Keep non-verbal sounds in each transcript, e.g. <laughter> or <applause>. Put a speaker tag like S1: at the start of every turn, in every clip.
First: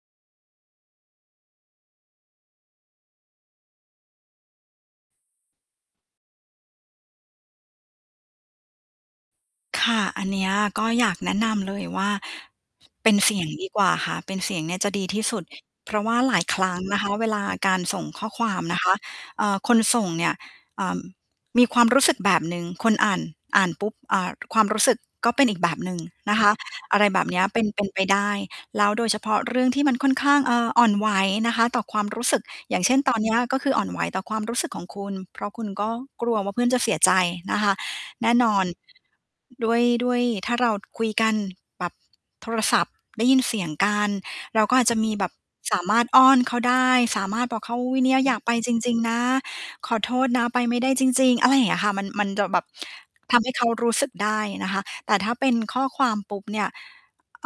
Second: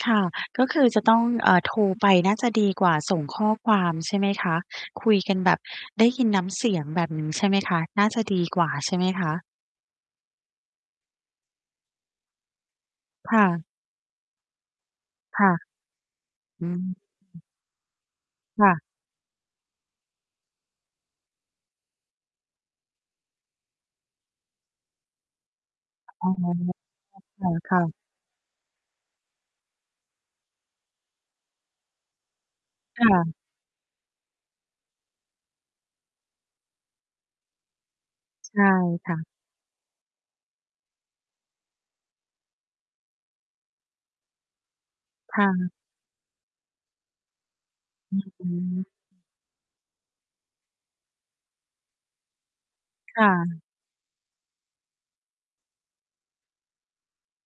S1: ค่ะ ก็คือจะต้อง เอ่อ โทรไปน่าจะดีกว่าส่งข้อความใช่ไหมคะ? คุยกันแบบได้ยินน้ำเสียงแบบนี้ใช่ไหมคะ? น่าจะดีกว่าใช่ไหมคะ?
S2: ค่ะ อันเนี้ยก็อยากแนะนำเลยว่า เป็นเส
S1: ค
S2: ี
S1: ่
S2: ยง
S1: ะ
S2: ดีกว่าค่ะ เป็นเสียงเนี่ยจะดีที่สุ
S1: ค
S2: ด
S1: ่ะ
S2: เพราะว่าหลายคร
S1: อื
S2: ั้ง
S1: ม
S2: นะคะ เวลาการส่งข้อความ
S1: ค่ะ
S2: นะคะ เอ่อ คนส่งเนี่ย อ่า มีความรู้สึกแบบหนึ่ง คนอ่าน อ่านปุ๊บ อ่า ความรู้สึกก็เป็นอีกแบบหนึ่ง
S1: อ๋อ
S2: นะคะ อะไรแบบเนี้ยเป็น
S1: ค่
S2: เป
S1: ะ
S2: ็น
S1: ๆ
S2: ไปได้ แล้วโดยเฉพาะเรื่องที่มันค่อนข้าง เอ่อ อ่อนไหวนะคะ ต่อความรู้สึก อย่างเช่น
S1: ค่
S2: ตอนเนี
S1: ะ
S2: ้ยก็คืออ่อนไหวต่อความรู้สึกของคุณ เพราะคุณก็กลัวว่าเพื่อนจะเสียใจนะคะ แน่น
S1: ใช
S2: อน
S1: ่ค่ะ
S2: ด้วย ด้วยถ้าเราคุยกันแบบโทรศัพท์ ได้ยินเสียงกัน เราก็อาจจะมีแบบ
S1: ค่ะ
S2: สามารถอ้อนเขาได้ สามารถบอกเขา "อุ๊ย เนี
S1: อ
S2: ่
S1: ื
S2: ย อยากไปจ
S1: ม
S2: ริง ๆ นะ ขอโทษนะไปไม่ได้จริง ๆ" อะไรอย่างเงี้ยค่ะ มัน มันจะแบบ
S1: ค่
S2: ทำให้เ
S1: ะ
S2: ขารู้สึกได้นะคะ แต่ถ้าเป็นข้อความปุ๊บเนี่ย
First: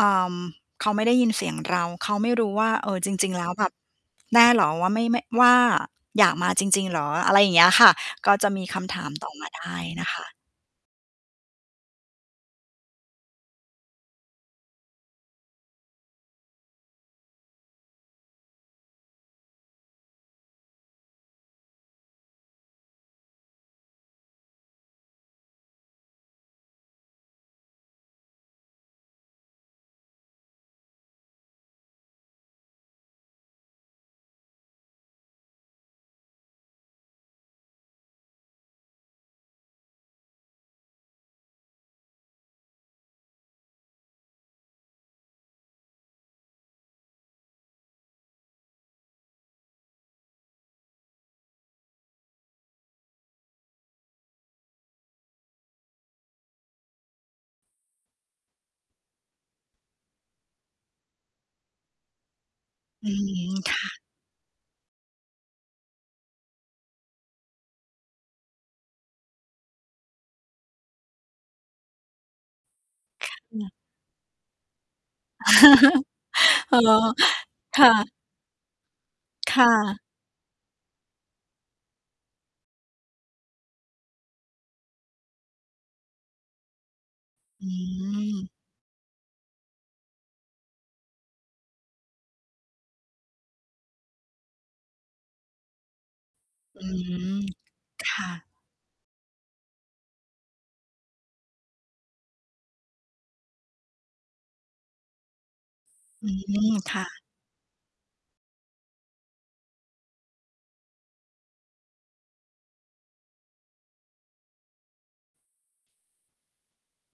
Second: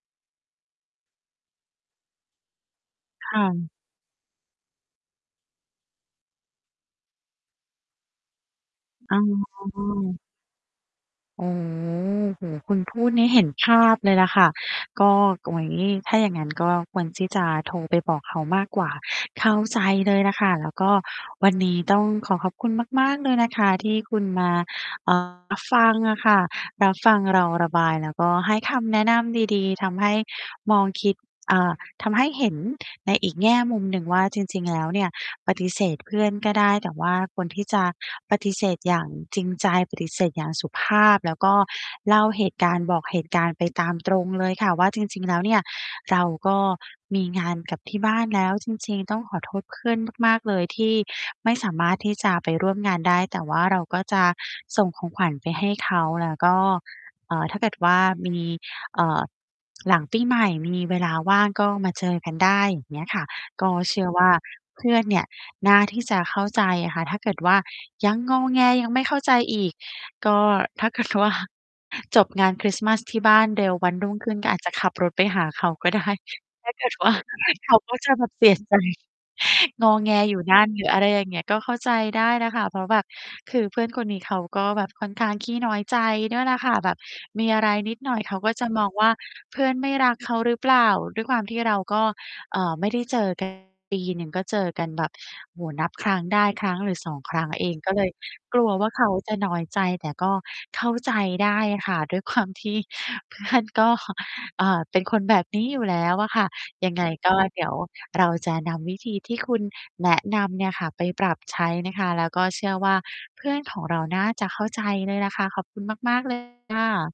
S2: อ่า เขาไม่ได้ยินเสียงเรา เขาไม่รู้ว่า เอ่อ จร
S1: ค
S2: ิง
S1: ่
S2: ๆ แล
S1: ะ
S2: ้วแบบ แน่เหรอว่า ไม่ ไม่ ว่า "อยากมาจริง ๆ เหรอ?" อะไรอย่างเงี้ยค่ะ ก็จะมีคำถาม
S1: อ๋
S2: ต่อมาได้นะค
S1: อ
S2: ะ
S1: โอ้โฮ คุณพูดนี่เห็นภาพเลยล่ะค่ะ ก็ โอ้โฮ ถ้าอย่างงั้นก็ควรที่จะโทรไปบอกเขามากกว่า เข้าใจเลยล่ะค่ะ แล้วก็วันนี้ต้องขอขอบคุณมาก ๆ เลยนะคะที่คุณมา อ่า รับฟังอะค่ะ รับฟังเราระบายแล้วก็ให้คำแนะนำดี ๆ ทำให้มองคิด อ่า ทำให้เห็นในอีกแง่มุมหนึ่งว่า จริง ๆ แล้วเนี่ย ปฏิเสธเพื่อนก็ได้ แต่ว่าควรที่จะปฏิเสธอย่างจริงใจ ปฏิเสธอย่างสุภาพ แล้วก็เล่าเหตุการณ์ บอกเหตุการณ์ไปตามตรงเลยค่ะว่า "จริง ๆ แล้วเนี่ยเราก็มีงานกับที่บ้านแล้วจริง ๆ ต้องขอโทษเพื่อนมาก ๆ เลยที่ไม่สามารถที่จะไปร่วมงานได้" แต่ว่าเราก็จะส่งของขวัญไปให้เขา แล้วก็ เอ่อ "ถ้าเกิดว่ามี เอ่อ หลังปีใหม่มีเวลาว่าง ก็มาเจอกันได้" อย่างเงี้
S2: อื
S1: ยค่ะ
S2: ม
S1: ก
S2: ค
S1: ็
S2: ่ะ
S1: เชื่อว่าเพื่อนเนี่ย น่าที่จะเข้าใจอะค่ะ ถ้าเกิดว่ายังงอแง ยังไม่เข้าใจอีก ก็ถ้าเกิด ว่า จบงานคริสต์มาสที่
S2: ค
S1: บ
S2: ่ะ
S1: ้าน
S2: อื
S1: เร
S2: ม
S1: ็ว วันรุ่งขึ้นก็อาจจะขับรถไปหาเขาก็ ได้
S2: <laughs>
S1: ถ้า
S2: อ๋อ
S1: เกิด ว่า เข
S2: ค
S1: า
S2: ่
S1: ก็จ
S2: ะ
S1: ะแบบเสีย ใจ
S2: ค่
S1: งอ
S2: ะ
S1: แงอยู่นั่น หรืออะไรอย่างเงี้ย ก็เข้าใจได้แหละค่ะ เพราะแบบ คือเพื่อนคนนี้เขาก็แบบค่อนข้างขี้น้อยใจด้วยแหละค่ะ แบบมีอะ
S2: อ
S1: ไรนิดหน่อย เขา
S2: ืม
S1: ก็จะมองว่า "เพื่อนไม่รักเขาหรือเปล่า?" ด้วยความที่เราก็ เอ่อ ไม่ได้เจอ กัน ปีหนึ่งก็เจอกันแบบ โอ้โฮ นับครั้งได้ ครั้
S2: อ
S1: ง
S2: ื
S1: หรือ 2 ค
S2: ม
S1: รั้งเอง ก็เลย
S2: ค่ะ
S1: กลัวว่าเขาจะน้อยใจ แต่ก็เข้าใจได้ค่ะ ด้วยความ ที่เพื่อนก็ อ่า เป็นคนแบบนี้อยู่แล้ว
S2: อ
S1: อ
S2: ื
S1: ะค่ะ
S2: ม
S1: ย
S2: ค
S1: ัง
S2: ่
S1: ไง
S2: ะ
S1: ก็ เดี๋ยวเราจะนำวิธีที่คุณแนะนำเนี่ยค่ะไปปรับใช้นะคะ แล้วก็เชื่อว่าเพื่อนของเราน่าจะเข้าใจเลยแหละคะ ขอบคุณมาก ๆ เลย ค่ะ